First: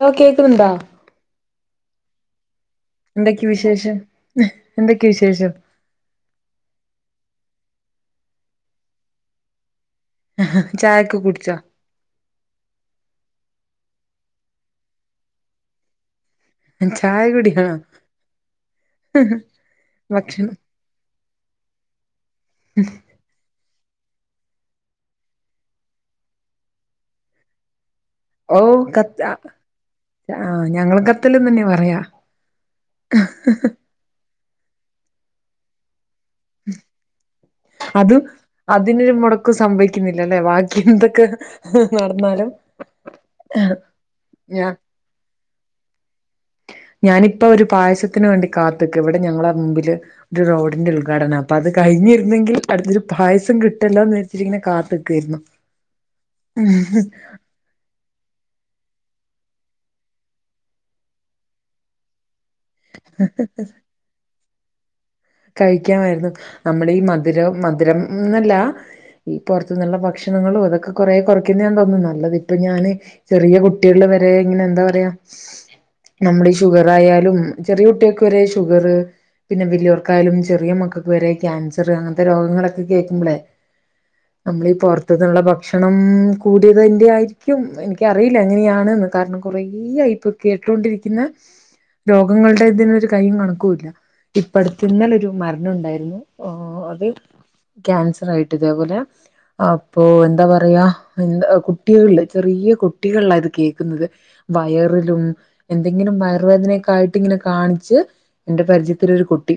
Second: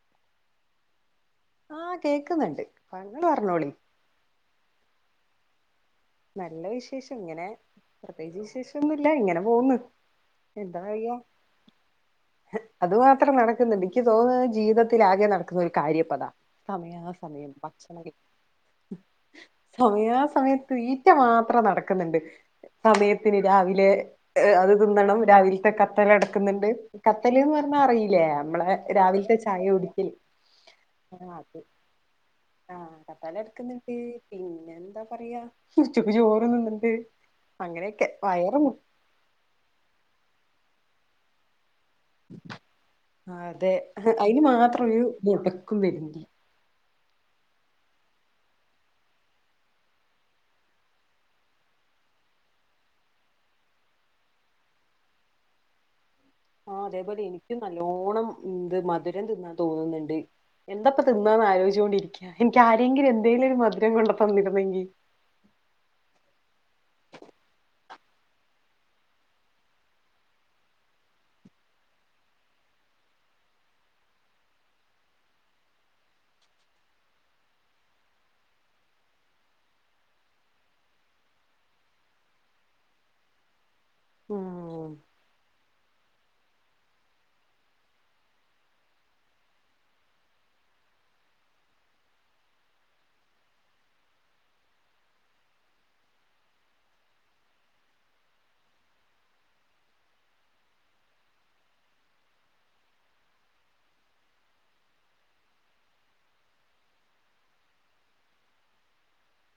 Law കേൾക്കന്താ ആ കേക്കുന്നുണ്ട്. താങ്കൾ എന്തൊക്കെയ പറഞ്ഞോളി വിശേഷം. എന്തൊക്കെയ വിശേഷം. നല്ല വിശേഷം ഇങ്ങനെ പ്രത്യേകിച്ച് വിശേഷന്നുമില്ല ഇങ്ങനെ പോകന്ന് എന്താ അയോ ചായൊക്കെ കുടിച്ചോ അത് മാത്രം നടക്ക ന്നുണ്ട് എനിക്ക് തോന്നുന്നത് ജീവിതത്തിലാകെ നടക്കുന്ന ഒരു കാരും അതാ. സമയ ചായ സമയം കുടിയാണോ ഭക്ഷണം കഴിക്കാ സമയ സമയ ഭക്ഷണം തീറ്റ മാത്രം നടക്കുന്നുണ്ട് സമയത്തിന്. രാ രാവിലെ അത് തിന്നണം രാവിലത്തെ കത്തൽടക്കുന്നുണ്ട്. കത്തൽന്ന് പറഞ്ഞാ അറയി ഓ ക ആ ഞങ്ങളും കത്തല്ല് തന്നെ പറയാ. ആ കർത്താലെടുക്കുന്ന്ണ്ട് പിന്നെന്താ പറയാ ഉച്ചക്ക് ചോറ് തിന്നുന്നുണ്ട് അങ്ങനെയൊക്കെ അത് വയറ് അതിനൊര് മുടക്കു സംഭയ്ക്കിന്നില്ലല്ലെ വാ എന്തൊക്ക അതെ അയിന് ഞാ മാത്രൊരു മൊടക്കും വര്ന്നില്ല. ഞാനിപ്പൊരു പായസത്തിന് വേണ്ടി കാത്ത്ക്ക ഇവിടെ ഞങ്ങളമ്പില് ഒരു റോഡിന്റെ ഉദ്ഘാടന അപ്പൊ അത് കഴിഞ്ഞിരുന്നെങ്കിൽ അടുത്തൊരു പായസം കിട്ടില്ല എന്ന് വരിച്ചിട്ടിങ്ങനെ കാത്ത്ക്കായിരുന്നു ആ അതേപോലെ എനിക്ക് നല്ലോണ്ണം ന്ത് മ ധുരം തിന്നാൻ തോന്നുന്നുണ്ട് എന്താപ്പൊ തിന്നാന്ന് ആലോയിച്ചോണ്ടിരിക്ക്യ എനിക്ക് ആരെങ്കിലു എന്തേലൊരു മധുരം കൊണ്ട് തന്നിരുന്നെങ്കിൽ കഴിക്കാമായിരുന്നു നമ്മളീ മധുരം മധുരംന്നല്ല ഈ പൊറത്തുന്നുള്ള ഭക്ഷണങ്ങളും അതൊക്കെ കൊറേ കുറയ്ക്കുന്നാ തോന്നുന്നു നല്ലത് ഇപ്പൊ ഞാന് ചെറിയ കുട്ടികൾടെ വരെ ഇങ്ങനെ എന്താ പറയാ നമ്മുടെ ഈ ഷുഗറായാലും ചെറിയ കുട്ട്യേക്ക് വരെ ഷുഗറ് പിന്നെ വല്യോർ ക്കായാലും ചെറിയ മക്കൾക്ക് വരെ ക്യാൻസറ് അങ്ങനത്തെ രോഗങ്ങളൊക്കെ കേൾക്കുമ്പോളേ നമ്മളീ ഉം പൊറ് ത്ത്ന്നുള്ള ഭക്ഷണം കൂടേതിൻ്റായ്ര്ക്കും ഇനിക്കറിയില്ല എങ്ങനെയാണ്ന്ന് കാരണം കുറേ ആയിപ്പൊ കേട്ടൊണ്ടിരിക്ക്ന്നെ രോഗങ്ങളുടെതിനൊര് കയ്യും കണക്കൂല്ല ഇപ്പടു ത്തിന്നലൊരു മരണൊണ്ടായിരുന്നു അത് ക്യാൻസറായിട്ട് ഇതേപോലെ അപ്പൊ എന്താ പറയാ എ കുട്ടികളില് ചെറി യ കുട്ടികളില ഇത് കേൾക്കുന്നത് വയറിലും എന്തെങ്കിലും വയറുവേദനക്കായിട്ടിങ്ങനെ കാ ണിച്ച് എന്റെ പരിചയത്തിലൊരു കു ട്ടി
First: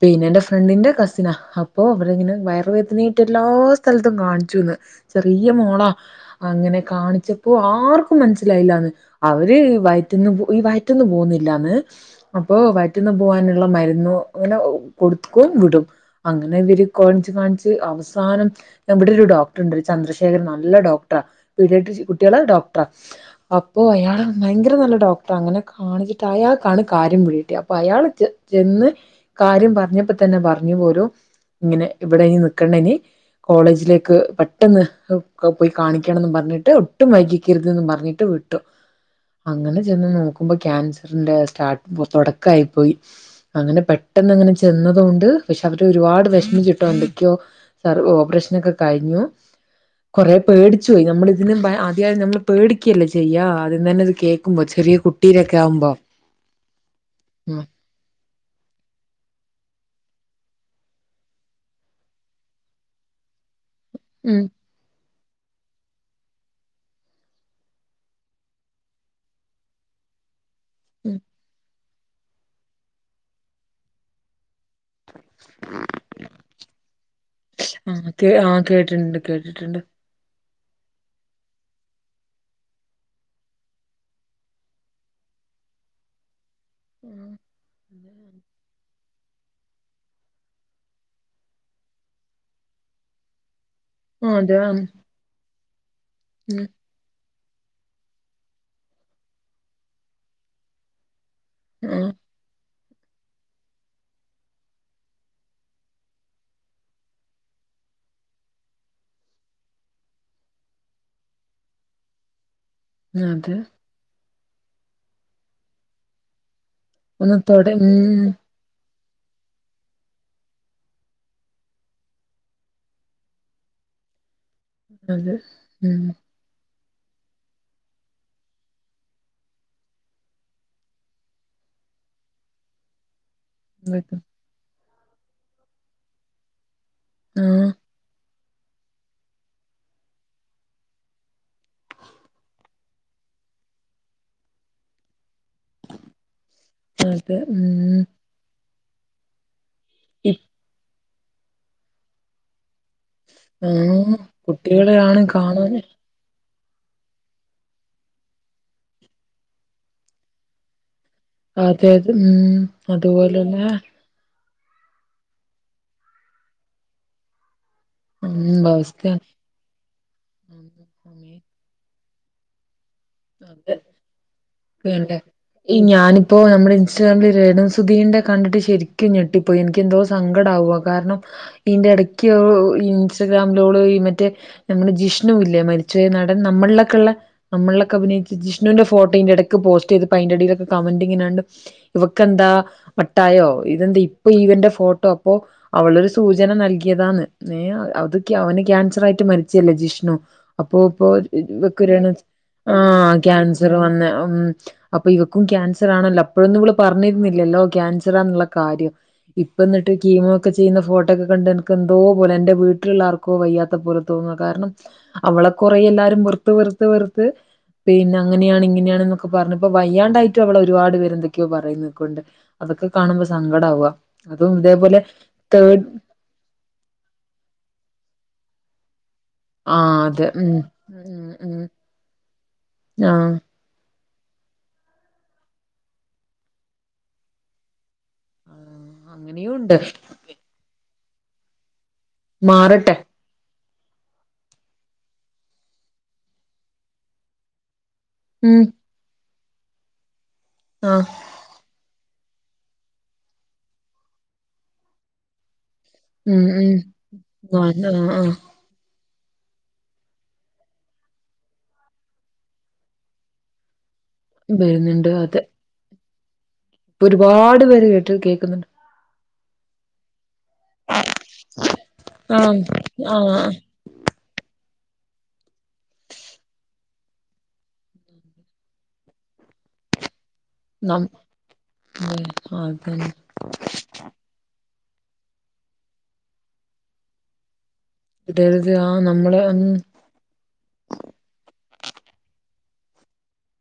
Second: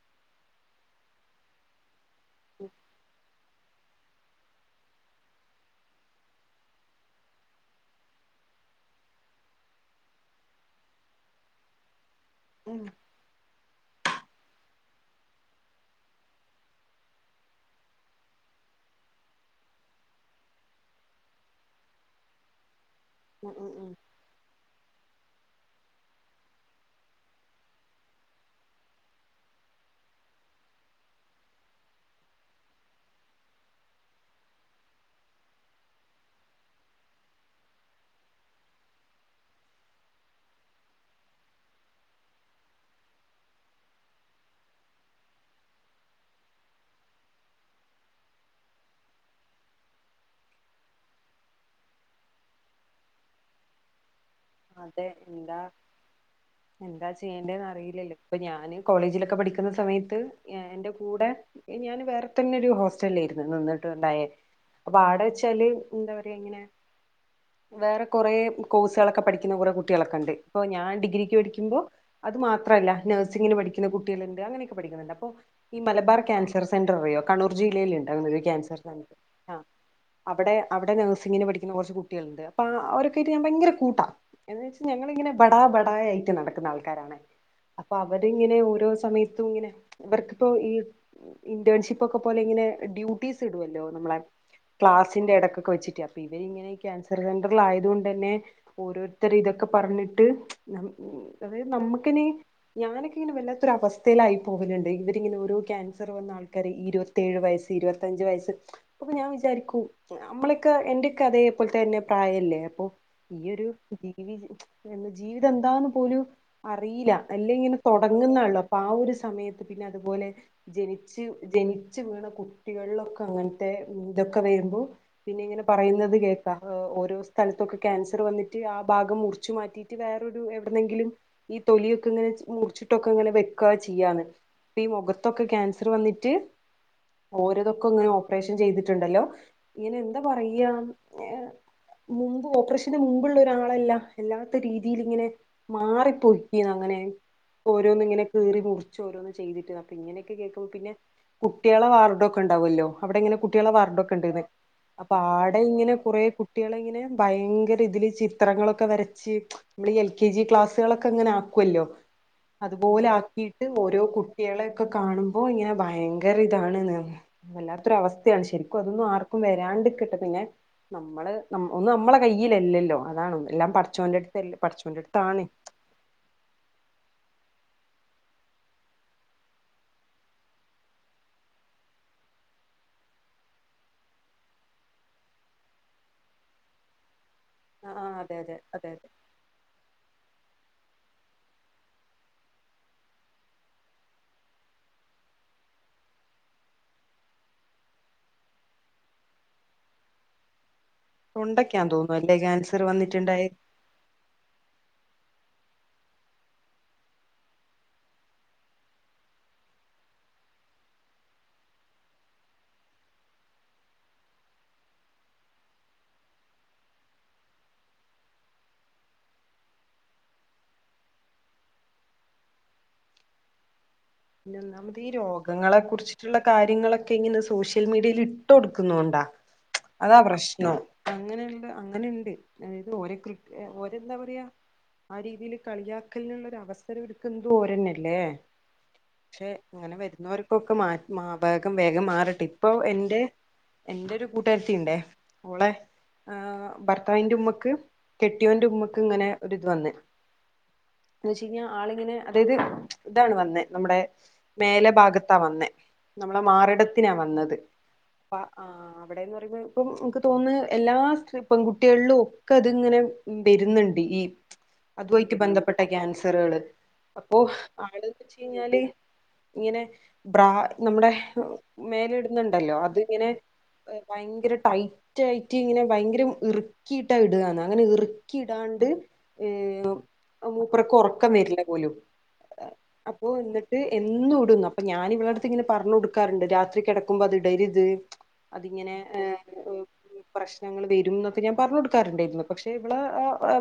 പിന്നെന്റെ ഫ്രണ്ടിന്റെ കസിനാ അപ്പൊ അവരിങ്ങനെ വയറ വേദനായീട്ട്ല്ലാ സ്ഥലത്തും കാണിച്ചുന്ന് ചെറിയ മോളാ അങ്ങനെ കാണിച്ചപ്പോ ആർക്കും മനസ്സിലായില്ല അവര് വയറ്റുന്ന് ഈ വയറ്റന്ന് പോവുന്നില്ലാന്ന് അപ്പൊ ഉം വയറ്റ്ന്ന പോവാനുള്ള മരുന്നു അങ്ങനെ കൊടുക്കും വിടും അങ്ങനെ ഇവര് കാണ്ച്ച് കാണിച്ച് അവസാനം ന്നെ ഇവിടൊരു ഡോക്ടറ്ണ്ട് ഒര് ചന്ദ്രശേഖരൻ നല്ല ഡോക്ടറാ പീടിയാട്രിശ് കുട്ട്യേളെ ഡോക് ട്റാ ഉം ഉം അപ്പോ ഉം അയാള് ഭയങ്കര നല്ല ഡോക്ട്റാ അങ്ങനെ കാണിച്ചിട്ടയാക്കാണ് കാര്യം പിടികിട്ട്യെ അപ്പൊ അയാള് ചെ ചെന്ന് കാര്യം പറഞ്ഞപ്പോ തന്നെ പറഞ്ഞു പോലും ഇങ്ങനെ ഇവിടെ ഇനി നിക്കണ്ടിനി കോളേജിലേക്ക് പെട്ടെന്ന് പോയി കാണിക്കണംന്ന് പറഞ്ഞിട്ട് ഒട്ടും വൈകിക്കരുതന്ന് പറഞ്ഞിട്ട് വിട്ടു അങ്ങനെ ചെന്ന് നോക്കുമ്പോ ക്യാൻസറ്ന്റെ സ്റ്റാർട്ട്പ്പൊ തുടക്കായി പോയി അങ്ങനെ പെ ട്ടന്നങ്ങനെ ചെന്നതൊണ്ട് പക്ഷെ അവര് ഒരുപാട് വിഷമിച്ചിട്ടോ എന്തൊക്കോ സർ ഓപ്പ്റേഷനൊക്കെ കഴിഞ്ഞു [unintelligible] കുറെ പേടിച്ചു പോയി ഞമ്മള് ഇതിനും ആദ്യം നമ്മള് പേടിക്കല്ലേ ചെയ്യ അതീതന്നെ ഇത് കേ അതെ എന്താ എന്താ ഉം ചെയ്യേണ്ടെന്ന് അറിയില്ലല്ലോ ഇപ്പൊ ഞാന് കോളേജിലൊ ക്കെ പഠിക്കുന്ന സമയത്ത് എന്റെ കൂടെ ഞാൻ വേറെ തന്നെ ഒരു ഹോസ്റ്റലേയിര്ന്ന് നിന്നി ട്ടുണ്ടായെ ഉം അപ്പൊവ്ടെ വെ ച്ചാല് എന്താ പറയാ ഇങ്ങനെ വേറെ കൊറേ കോഴ്സേളൊക്കെ പഠി ക്കുന്ന കൊറെ കുട്ട്യേളൊക്കേണ്ട് ഇപ്പൊ ഞാൻ ഉം ഡിഗ്രിക്ക് പഠിക്കുമ്പൊ അത് മാത്രല്ല നഴ്സിങ്ങിന് പഠിക്കുന്ന കുട്ട്യേളുണ്ട് അങ്ങനൊ ക്കെ പഠിക്കുന്നുണ്ട് അപ്പൊ ഈ മലബാർ ക്യാൻസർ സെന്റർ അറിയോ കണ്ണൂർ ആ ജില്ലയിലുണ്ട് കേ അത്പോലെ ആ ക്യാൻസർ സെന്റർ കേട്ടിട്ടുണ്ട് ആ കേട്ടിട്ടുണ്ട് അവടെ അവിടെ നഴ്സിങ്ങിന് പഠിക്കുന്ന കുറച്ച് കുട്ട്യേലുണ്ട് അപ്പൊ അവരൊക്കായിട്ട് ഞാൻ ഭയങ്കര കൂട്ടാ എന്ന് വെച്ച ഞങ്ങളിങ്ങനെ ബടാ ബടാ ആയിട്ട് നടക്കുന്ന ആൾക്കാരാണ് അപ്പൊ അവടിങ്ങനെ ഓരോ സമയത്തു ഇങ്ങനെ ഇവർക്കിപ്പോ ഈ ഇന്റേൻഷിപ്പൊക്കെ പോലിങ്ങനെ ഡ്യൂട്ടീസിടു വെല്ലൊ നമ്മളെ ആ അതെ ക്ലാസ്സിന്റെടക്കൊക്കെ വെച്ചിട്ട് അപ്പൊ ഉം ഇവരിങ്ങനെ ഈ ക്യാൻസർ സെന്ററിലായതോണ്ടെന്നെ ഓരോരുത്തരു ഇതൊക്കെ പറഞ്ഞിട്ട് നമ് അത് ഉം നമ്മക്കിനി ഞാനൊക്കെ ഇങ്ങനെ വല്ലാത്തൊരവസ്ഥയിലായി പോകലുണ്ട് ഇവരിങ്ങനെ ഓരോ ക്യാൻസറ് വന്നാൾക്കാര് ഇരുവത്തേഴ് വയസ്സി ഇരുപത്തഞ്ച് വയസ്സ് അപ്പൊ ഞാൻ വിചാരിക്കൂ നമ്മളൊക്കെ എന്റൊക്കെ അതേപലെ തന്നെ പ്രായമല്ലേ അപ്പൊ അത് ഈയൊരു ജീവി മ് ച് ജീവിതം എന്താന്ന് പോലും അറിയില്ല ഒന്ന് അല്ലെ തൊട ഇങ്ങനെ ഉം തുടങ്ങുന്നാണല്ലോ അപ്പൊ ആ ഒരു സമയത്ത് പിന്നെ അതുപോലെ ജനിച്ച് ജനിച്ചു വീണ കുട്ടികളിലൊക്കെ അങ്ങനത്തെത് ക്ക്‌ വെരുമ്പോ അത് പിന്നെ ഇങ്ങനെ ഉം പറയുന്നത് കേൾക്ക ഓരോ സ്ഥലത്തൊക്കെ ക്യാൻസർ വന്നിട്ട് ആ ഭാഗം മുറിച്ചു മാറ്റിട്ട് വേറൊരു എവിടുന്നെങ്കിലും ഈ തൊലിയൊക്കെ ഇങ്ങനെ മുറിച്ചിട്ടൊക്കെ ഇങ്ങനെ വെ ക്കാ ചെയ്യാന്ന് ഇപ്പ ഈ മുഖത്തൊക്കെ ക്യാൻസർ വന്നിട്ട് ആഹ് ഓരോതൊക്കെ ഇങ്ങനെ ഒ ഓപ്പറേഷൻ ചെയ്തിട്ടുണ്ടല്ലോ ഇങ്ങനെ എന്താ പറയാ ഏർ മുമ്പ് ഓപ്പറേഷന് മുമ്പുള്ള ഒരാളല്ല എല്ലാത്ത രീതിൽ ഇങ്ങനെ മാറി പോയി ക്ക്‌ അങ്ങനെ അതെ ഉം ഓരോന്ന് ഇങ്ങനെ കീറി മുറിച്ച് ഓരോന്ന് ചെയ്തിട്ട പ്പിങ്ങനൊക്കെ കേൾക്കുമ്പോ പിന്നെ കുട്ടികളെ വാർഡ് ഒക്കെ ഉണ്ടാവല്ലോ അവിടെ ഇങ്ങനെ കുട്ടികളെ വാർഡ് ഒക്കെ ആഹ് ഉണ്ടായിരന്ന് അപ്പൊ കുട്ടികളെയാണ് ആടെ കാണാന് ഇങ്ങനെ കുറേ കു കുട്ടികളിങ്ങനെ ഭയങ്കര ഇതിൽ ചിത്രങ്ങളൊക്കെ വരച്ച് നമ്മൾ ഈ എൽ കെ ജി ക്ലാസ്സുകളൊ ക്കങ്ങനെ ആക്കുവല്ലോ അതെ അതെ ഉം അതുപോലെ ആക്കിയിട്ട് അതുപോലെന്നെ ഓരോ കുട്ടി ട്ടികളെക്കെ കാണുമ്പോ ഇങ്ങനെ ഭയങ്കര ഇതാണ്ന്ന് വല്ലാ തൊരു ഉം അവസ്ഥയാണ് ശരിക്കും അതൊന്നും അവസ്ഥയാണ് ആർക്കും വരാണ്ട് ഇക്കട്ടെ പിന്നെ നമ്മള് ഒന്ന് നമ്മള് കയ്യിലല്ലല്ലോ അതാണ് എല്ലാം അതെ പടച്ചോന്റെ അടുത്ത് പടച്ചോന്റെ ണ്ടേ അടുത്താണ് ഈ ഞാനിപ്പോ നമ്മുടെ ഇൻസ്റ്റാഗ്രാമിൽ രേണു സ് സുധീന്റെ കണ്ടിട്ട് ശരിക്കും ഞെട്ടിപ്പോയി എനിക്ക് എന്തോ സങ്കടംആവുവാ കാരണം ഇന്റെ ഇടക്ക് അവള് ഓ ഇൻസ്റ്റാഗ്രാം ലോള് ഈ മറ്റേ നമ്മുടെ ജിഷ്ണു ഇല്ല മരിച്ച പോയ നടൻ നമ്മളിലൊക്കെെയുള്ള നമ്മ ആ ക്കേ അഭിനയിച്ച അതെ അതെ ജിഷ്ണുന്റെ അതെ അതെ ഫോട്ടോ ഇന്റെടക്ക് പോസ്റ്റ് പ്പായിന്റെ അടിയിലൊക്കെ കമന്റിങ്ങണ്ട് ഇവക്കെന്താ വട്ടായോ ഇതെന്താ ഇപ്പ ഇവന്റെ ഫോ ട്ടോ അപ്പോ അവളൊരു സൂചന നൽകിയതാന്ന് അത് അവന് ക്യാൻസർ ആയിട്ട് മരിച്ചല്ലേ ജി ഷ്ണു അപ്പ ഇപ്പോ ഇവക്ക്‌ തൊണ്ടയ്ക്കാൻ രേണു തോന്നും അല്ലേ ആ ക്യാൻസർ വന്നിട്ടുണ്ടായ ക്യാൻസർ വന്ന് അപ്പൊ ഇവക്കും ക്യാൻസറാണല്ലോ അപ്പോഴൊന്നും ഇവിള് പറഞ്ഞിരുന്നില്ലല്ലോ ക്യാൻസറാന്നുള്ള കാര്യം ഇപ്പ എന്നിട്ട് കീമൊക്കെ ചെയ്യുന്ന ഫോട്ടോക്കെ കണ്ട് എനക്ക് എന്തോ പോലെ എന്റെ വീട്ടിലുള്ളാർക്കോ വയ്യാത്ത പോലത്തോ വാ കാരണം അവളെ കൊറ എല്ലാരും വെറത്ത് വെറുത്ത് വെറുത്ത് പിന്നെ അങ്ങനെയാണ് ഇങ്ങനെയാണ് എന്നൊക്കെ പറഞ്ഞു ഇപ്പ വയ്യാണ്ടായിട്ട് അവളെ ഒരുപാട് പേര് എന്തൊക്കെയോ പറയുന്നക്കൊണ്ട് അത് അതൊക്കെ കാണുമ്പോ സങ്കടം ആവുക പിന്നെ ഒന്നാമത് ഈ രോഗങ്ങളെ കുറിച്ചട്ടുള്ള കാര്യങ്ങളൊക്കെ ഇങ്ങനെ സോഷ്യൽ മീഡിയായിലി ട്ട് കൊടുക്കുന്ന കൊണ്ടാ മ് ആ ച്ച് അതാ അതെ ഉം പ്രശ്നം ഉം ഉം അങ്ങനെയുണ്ട് അങ്ങനെയുണ്ട് അതായത് ആ ഓര്ക്കൊക്കെ എന്താ പറയാ ആ രീതിയില് കളിയാക്കലിനുള്ള ഒരു അവസരം എട്ക്കുന്ന ഓരന്നല്ലേ ആ, പക്ഷെ അങ്ങനെയും ഉണ്ട് അങ്ങനെ വരുന്നവർക്കൊക്കെ മാ മാ വേഗം വേഗം മാറിട്ടെ ഇപ്പൊ മാറട്ടെ എന്റെ എന്റെ ഒരു കൂട്ടുകാരത്തിണ്ടേ ഓളെ ആ ഭർത്താവിന്റെ ഉമ്മക്ക് ഉം കെട്ടിയോന്റെ ഉമ്മക്ക് ഇങ്ങനെ ഒര് ഇത് വന്ന്ന് ആ എന്ന് വെച്ച കഴിഞ്ഞാൽ ആളിങ്ങനെ അതായത് ഇതാണ് വന്നേ നമ്മുടെ മേലെ ഭാഗത്താ വന്നേ നമ്മളെ ഉം ഉം മാറിടത്തിനാ വന്നത്. ആ ആ അപ്പ ആ അവിടെന്ന് പറയുമ്പോ ഇപ്പ നമുക്ക് തോന്നുന്നു എല്ലാ സ്ത്രീ പെൺകുട്ടികളിലും ഒക്കെത് ഇങ്ങനെ വരുന്നുണ്ട്. ഈ അതുആയിട്ട് ബന്ധപ്പെട്ട ക്യാൻസറുകള് ഇത് ഒരുപാട് പേര് കേട്ടി കേ ഴിഞ്ഞാല് ഇങ്ങനെ ബ്രാ നമ്മുടെ മേലെ ആഹ് ഇടുന്നണ്ടല്ലോ അതിങ്ങനെ ആഹ് ഭയങ്കര ടൈറ്റായിട്ട് ഇങ്ങനെ ഭയങ്കര ഇറക്കിയിട്ടാ ഇട അങ്ങനെ ഇറക്കിയിടാണ്ട് [inaudible] മൂപ്പർക്ക് നം ഒറക്കം വരില്ല പോലും. അതന്നെ ആ പ്പോ എന്നിട്ട് എന്നും ഇടൂന്നു. അപ്പൊ ഞാൻ ഇവളടുത്ത് ഇങ്ങനെ പറഞ്ഞു കൊടുക്കാറ്ണ്ട് രാത്രി കെടക്കുമ്പോ അത് ഇടര് ത് ഇടരുത് ആ അതിങ്ങനെ ഏ നമ്മളെ ഉം പ്രശ്നങ്ങൾ വെരുംന്നൊക്കെ ഞാൻ പറഞ്ഞ് കൊടുക്ക് ക്കാറുണ്ടായിരുന്നു. പക്ഷെ ഇവള്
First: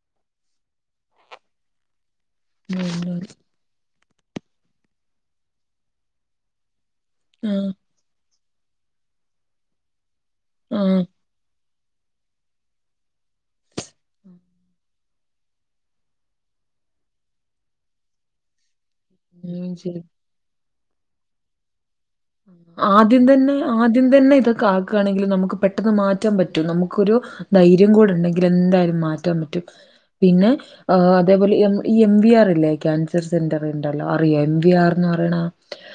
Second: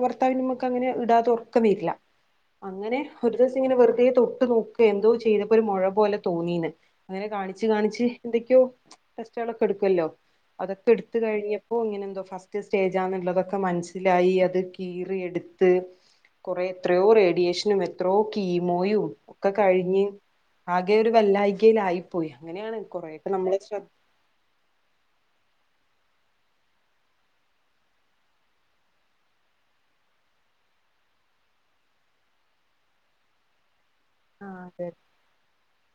ഭർത്താവിന് മ്മക്ക് അങ്ങനെ ഇടാതെ ഒറക്കം വരില്ല്യാ. അങ്ങനെ ഒരു ദിവസം ഇങ്ങനെ വെറുതെ തൊട്ട് നോക്കെ എന്തോ ചെയ്തപ്പോ ഒരു മൊഴ പോലെ തോന്നീന്ന്. അങ്ങനെ കാണിച്ച്, ആഹ് കാണിച്ച്, എന്തൊക്കെയോ ടെസ്റ്റളോക്കെ എടുക്കുല്ലോ. അതൊക്കെ എടുത്ത കഴിഞ് ഇപ്പൊ ഇങ്ങനെ എന്തോ ഫസ്റ്റ് സ്റ്റേജാന്നുള്ളതൊക്കെ മനസ്സിലായി. അത് കീറിയെടുത്ത് കുറെ എത്രയോ റേഡിയേഷനും, എത്രയോ കീമോയും ഒക്കെ ആഹ് കഴിഞ്ഞ് ആകെ ഒരു വെല്ലായികയിലായി. ആദ്യം തന്നെ, ആദ്യം തന്നെ, ഇതൊക്കെ ആക്കണെങ്കിൽ നമുക്ക് പെട്ടെന്ന് മാറ്റാൻ പറ്റും. നമുക്കൊരു ധൈര്യം കൂടെ ഉണ്ടെങ്കിൽ എന്തായാലും മാറ്റാൻ പറ്റും. പിന്നെ ആ അതേപോലെ എ ഈ എം വി ആർല്ലേ ക്യാൻസർ സെന്റർ ണ്ടല്ലോ അറിയോ ആ എം വി അതെ ആറെന്നുറയണ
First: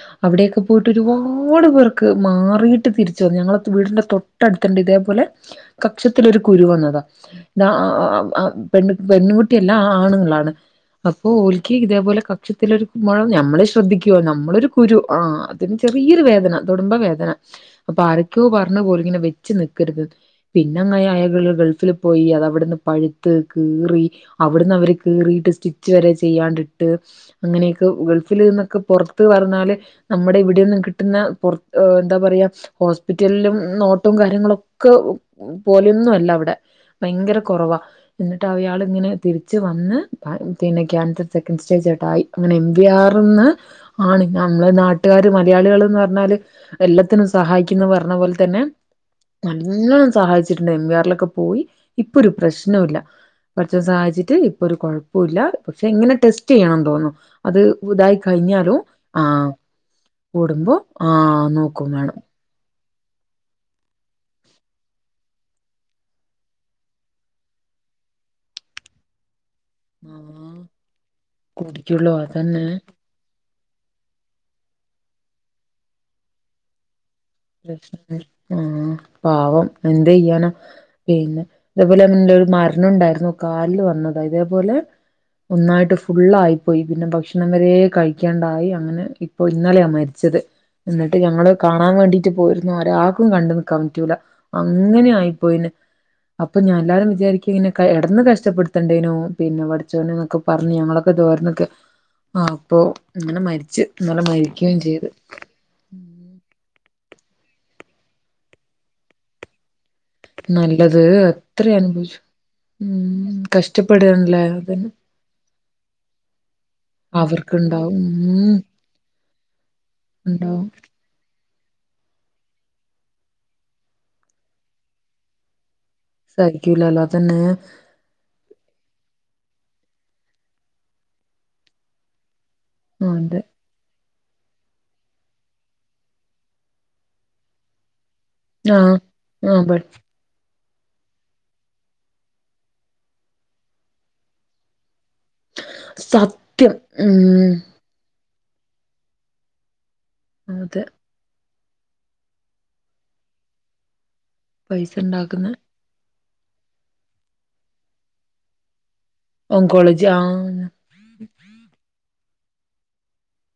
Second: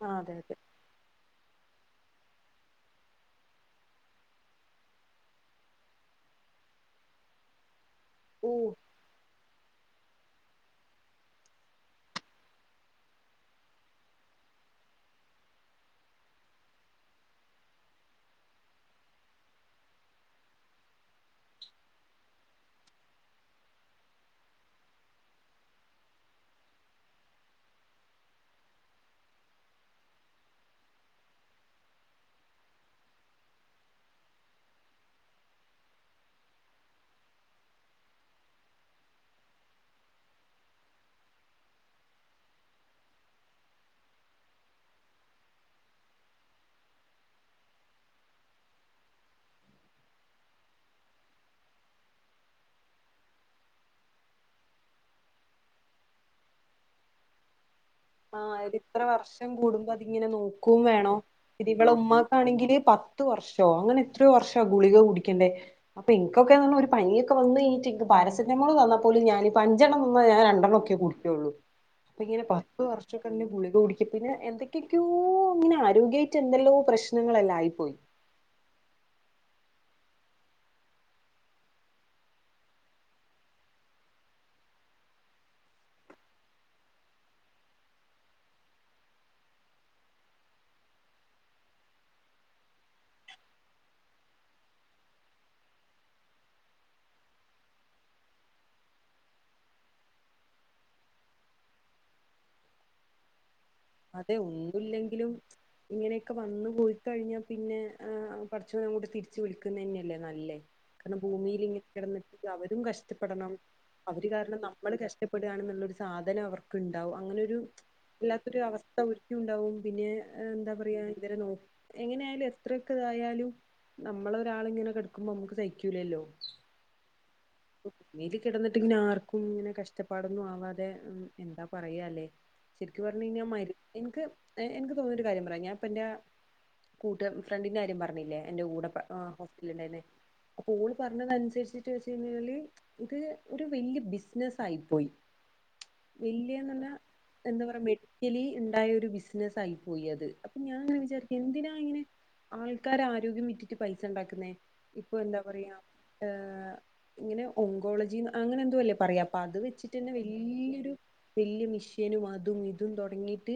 ആ അതെ അതെ അവിടെക്ക പോ ഒരുപാട് പേർക്ക് മാറിട്ട് തിരിച്ചുന്നു ഞങ്ങള വീടിന്റെ തൊട്ടടുത്തണ്ട് ഇതേപോലെ കക്ഷ രു കുരു വന്നതാ. ഓ പെണ് പെണ്കുട്ടിയെല്ലാ ആണുങ്ങളാണ്. അപ്പൊ ഓൽക്കി ഇതേപോലെ കക്ഷത്തിലൊരു മുഴം, ഞമ്മള് ശ്രദ്ധിക്കുവൊ നമ്മളൊരു കുരു, ആ െ ചെറിയൊരു വേദന തൊടുുംബ വേദന അപ്പൊ ആരക്കോ പറഞ്ഞ പോലും ഇങ്ങനെ വെച്ച് നക്കരുത് പിന്നെ അങ്ങെ അയകള് ഗൾഫിൽ പോയി, അത് അവിടുന്ന് പഴുത്ത്, കീറി, അവിടുന്ന് അവര് കീറി ട്ട് സ്റ്റിച് വരെ ചെയ്യാണ്ടിട്ട്, അങനെക്കെ ഗൾഫിലിന്നക്കെ പോർത്ത്, പറഞ്ഞാല് നമ്മട, ഇവിടെ ടെന്നുംകിട്ടുന്ന പോർ എന്താപറയാ ഹോസ്പിറ്റലിലും നോട്ടോ കാര്യങ്ങളോക്ക പോലെയൊന്നും അല്ല അവിടെ ഭയങ്കര കൊറവാ എന്നിട്ട് അയാളിങ്ങനെ തിരിച്ച് വന്ന് ന്നെ കൻസർ സെക്കൻ് സ്റ്റേജട്ടായി. അങ്ങനെ എം വി ആർന്ന് ആണ് നമ്മളെ നാട്ടുകാര് മലയാളികളെന്ന് പറഞ്ഞാല് എല്ലത്തിനും സഹായിക്കുന്ന് പറഞ്ഞ പോലെ തന്നെ നല്ലണം സഹായിച്ചിട്ടുണ്ട്. എം വി ആറിലൊക്കെ പോയി ഇപ്പൊ ഒരു പ്രശ്നോം ഇല്ല. പടച്ചോൻ സഹായിച്ചിട്ട് ഇപ്പൊ ഒരു കുഴപ്പൊല്ല. പക്ഷെ ഇങ്ങനെ ടെസ്റ്റ് ചെയ്യണം തോന്നുന്നു. അത് ഇതായി ആഹ് കഴിഞ്ഞാലും ഒരിത്ര വർഷം ആഹ് കൂടുമ്പോ അതിങ്ങനെ കൂടുമ്പോ നോക്കും വേണം ആഹ് ഇനി നോക്കും ഇവടെ വേണം ഉമ്മാക്കാണെങ്കില് പത്ത് വർഷോ അങ്ങനെ എത്രയോ വർഷ ഗുളിക കുടിക്കേണ്ടേ. അപ്പൊ എനിക്കൊക്കെന്ന്റഞ്ഞാ ഒരു പനിയൊക്കെ വന്ന് കഴിഞ്ഞിട്ട് പ പാരസെറ്റമോള് തന്ന പോലും ഞാന് പഞ്ചെണ്ണംന്ന ഞാൻ ആഹ് രണ്ടെണ്ണം ഒക്കെ കുടിക്കൊള്ളു. കുടിക്കുള്ളൂ അപ്പ ഇങ്ങനെ അതന്നെ പത്ത് വർഷൊക്കെന്നെ ഗുളിക കുടി പിന്നെ എന്തൊക്കെയൊക്കെയോ ഇങ്ങനെ ആരോഗ്യയിട്ട് എന്തെല്ലോ പ്രശ്നം ണ്ട്, ണ്ട് ആ പാവം. എന്ത്യെയ്യാന പിന്നെ ഇതേപോലെ ഒരു മരണം ഉണ്ടായിരുന്നു. കാലിൽ വന്നത ഇതേപോലെ ഇഹ് ഒന്നായിട്ട് ഫുള്ളായി പോയി. പിന്നെ ഭക്ഷണം വരെ കഴിക്കാണ്ടായി. അങ്ങനെ ഇപ്പൊ ഇന്നലെയാ മരിച്ചത്. എന്നിട്ട് ഞങ്ങള് കാണാൻ വേണ്ടി പോയിരുന്നു. ഒരാക്കും കണ്ട് നിക്കാൻ പറ്റൂല. അങ്ങനെ ആയി പോയിന്. അപ്പൊ ഞാൻല്ലാവരും വിചാരിക്ക ഇങ്ങനെ ഇടന്ന് കഷ്ടപ്പെടുത്തണ്ടേനോ പിന്നെ പഠിച്ചോനെന്നൊക്കെ പറഞ്ഞ് ഞങ്ങളൊക്കെ ദുആരന്നുക്ക്. അപ്പൊ ഇങ്ങന മരി അതെ ഒന്നുല്ലങ്കിലും ഇങ്ങനെക്കെ വന്നു പോയി കഴിഞ്ഞാ പിന്നെ ആ പടച്ചോനങ്ങോട്ട് തിരിച്ച് വിളിക്കുന്നന്നെയാ ല്ലേ നല്ലേ നല്ലത് കാരണം എത്ര ഭൂമിലിങ്ങനെ അനുഭവിച്ചു കെടന്നിട്ടവരും ഉം കഷ്ടപ്പെടണം അവര് കഷ്ടപ്പെടാണല്ലേ കാരണം അതന്നെ നമ്മ കഷ്ടപ്പെടുണന്നുള്ളരു സാധനം അവർക്ക്ണ്ടാവും അങ്ങനെ ഒരു അവർക്കുണ്ടാവും ഉം ഒരു അവസ്ഥ ഒരിക്കണ്ടാവും പിന്നെ ഉണ്ടാവും എന്താ പറയാ ഇവരെ നോ എങ്ങനെ ആയാലും എത്രയൊക്കെ ഇതായാലും നമ്മള ഒരാള്ങ്ങനെ കെടക്കുമ്പോ നമുക്ക് സയി ക്കൂലല്ലോ സഹിക്കൂലല്ലോ അതന്നെ ഇപ്പില് കെടന്നിട്ടിങ്ങന ആർ ക്കുംങ്ങനെ കഷ്ടപ്പാടൊന്നും ആവാതെ എന്താ പറയാല്ലേ ശരിക്കു പറഞ്ഞ് അതെ കഴിഞ്ഞാൽ മ എന്ക്ക് എന്ക്ക് തോന്നുന്ന ഒരു കാര്യം പറയാം ഞാൻ ഇപ്പന്റെ കൂട്ട് ഫ്രണ്ടിന്റെ കാര്യം പറ ഞ്ഞില്ലേ എന്റെ ആ കൂടെ പ ആ ബട്ട് ഹോസ്റ്റല്ണ്ടായ്ന്നെ അപ്പൊ ഓള് പറഞ്ഞതനുസരിച്ചിട്ട് വെ ഞ്ഞാല് ഇത് ഒരു വെല്യ ബിസിനസ്സായിപ്പോ സത്യം ഉം ലി ണ്ടായ ഒരു ബിസിനസ് ആയിപ്പോയിയത് അപ്പൊ അതെ ഞാങ്ങനെ വിചാരിക്കും എന്തിനാ നാങ്ങനെ ആൾക്കാരെ ആരോഗ്യം വിറ്റിട്ട് പൈസണ്ടാക്കുന്നേ പൈസ ഇപ്പൊ എന്താ ഉണ്ടാക്കുന്ന പറയാ ആ ഇങ്ങനെ ഓങ്കോളജി അങ്ങനെ എന്തല്ലേ പറയാ അപ്പ അത് വെച്ചിട്ട് ഓങ്കോളജി തന്നെ ആഹ് വെല്യൊരു വെല്യ മിഷ്യനും അ ഇതും ഇതും തൊടങ്ങിട്ട്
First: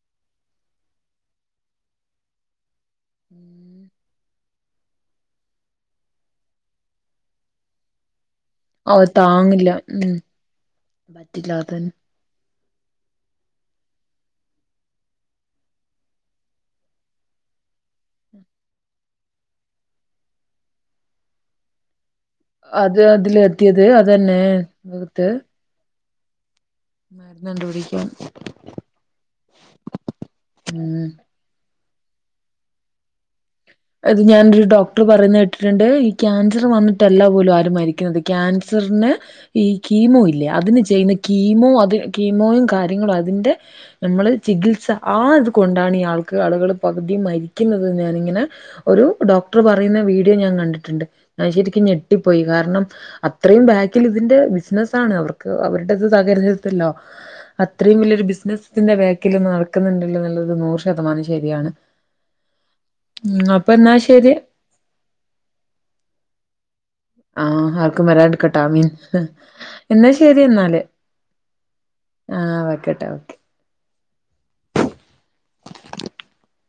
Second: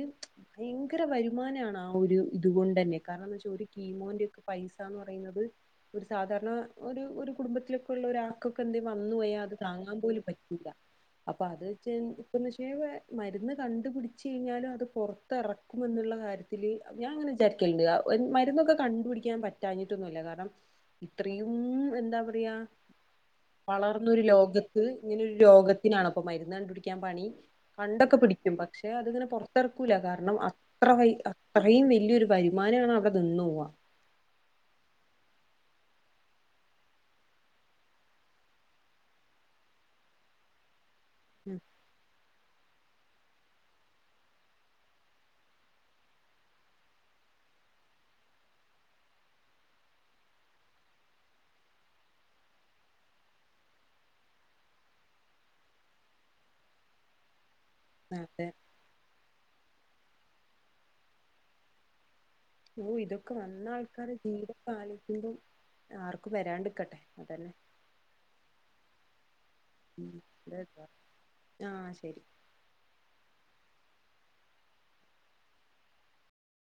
ഭയങ്കര വരുമാനാണ് ആ ഒരു ഇതുകൊണ്ട് തന്നെ കാരണംന്ന് വെച്ചാ ഒരു കീമോയും പൈസാന്ന് പറയുന്നത് ഒരു സാധാരണ ഒരു ഒരു കുടുംബത്തിലൊക്കെള്ള ഒ ക്കെ എന്തെ അവ വന്നോയാ അത് താങ്ങില്ല താങ്ങാൻ ഉം പോലും പറ്റൂല്ല അപ്പൊ പറ്റില്ല അത് അതന്നെ വെ ഇ [unintelligible] മരുന്ന് കണ്ടു പിടിച്ചയിഞ്ഞാലും അത് പൊറത്തെറക്കുമെന്നുള്ള കാര്യത്തില് ഞാങ്ങനെ വിചാരിക്കലുണ്ട് മരുന്നൊക്കെ കണ്ടുപിടിക്കാൻ പറ്റാഞ്ഞിട്ടൊന്നുവല്ല കാരണം ഇത്രയും എന്താ പറ അത് അതില വളർന്നൊരു ലോകത്ത് ഇങ്ങനെ ഒരു രോഗത്തിനാണ് അപ്പൊ മര്ന്ന് കണ്ടുപിടിക്കാ ക്കാൻ പണി. മരുന്ന് കണ്ടുപിടിക്കാൻ കണ്ടൊക്കെ പിടിക്കും പക്ഷെ അതിങ്ങനെ പൊറത്തിറക്കല്ല കാരണം അത്ര ഉം വയ് യും വെല്യൊരു വരുമാനാണ് അവിടെ നിന്ന് പോവാ അത് ഞാനൊരു ഡോക്ടർ പറയുന്ന കേട്ടിട്ടുണ്ട് ഈ ക്യാൻസർ വന്നിട്ടല്ല പോലും ആരും മരിക്കുന്നത് ക്യാൻസ റ്ന് ഈ കീമോ ഇല്ലേ അതിന് ചെയ്യുന്ന ഉം കീമോ അത് കീമോയും കാര്യ ങ്ങളു അതിന്റെ മ്മള് ചികിത്സ ആ ത് കൊണ്ടാണ് ഈ ആൾക്ക് ആളുകൾ പകുതീം മരിക്കുന്നത് ഞാനിങ്ങനെ ഒരു ഡോക്ടർ പറയുന്ന വീഡിയോ ഞാൻ കണ്ടിട്ടുണ്ട്. ഞാൻ ശരിക്കും ഞെട്ടിപ്പോയി കാരണം അത്ര യും ബാക്കിൽ ഇതിന്റെ ബിസിനസാണ്. അവർക്ക് അവരുടത് തകരരുതല്ലോ അത്രയും വലിയരു അതെ ബിസിനസിതിന്റെ ബാ ക്കില് നടക്കുന്നുണ്ടല്ലോന്നുള്ളത് നൂറ് ശതമാനം ശരിയാണ് ഓ ഇതൊക്കെ ഉം അപ്പൊ എന്നാ വന്നാൾക്കാരെ ശരി ജീവിതം പ്പാലോചിക്കുമ്പോ ആർക്കും വരാണ്ട്ക്കട്ടെ ആഹാർക്കും വരാണ്ട്ക്കട്ടെ ആമീൻ എന്നാ ഉം അതെ. ശരിന്നാല് ആ ശരി ആ വെക്കട്ടെ ഓക്കെ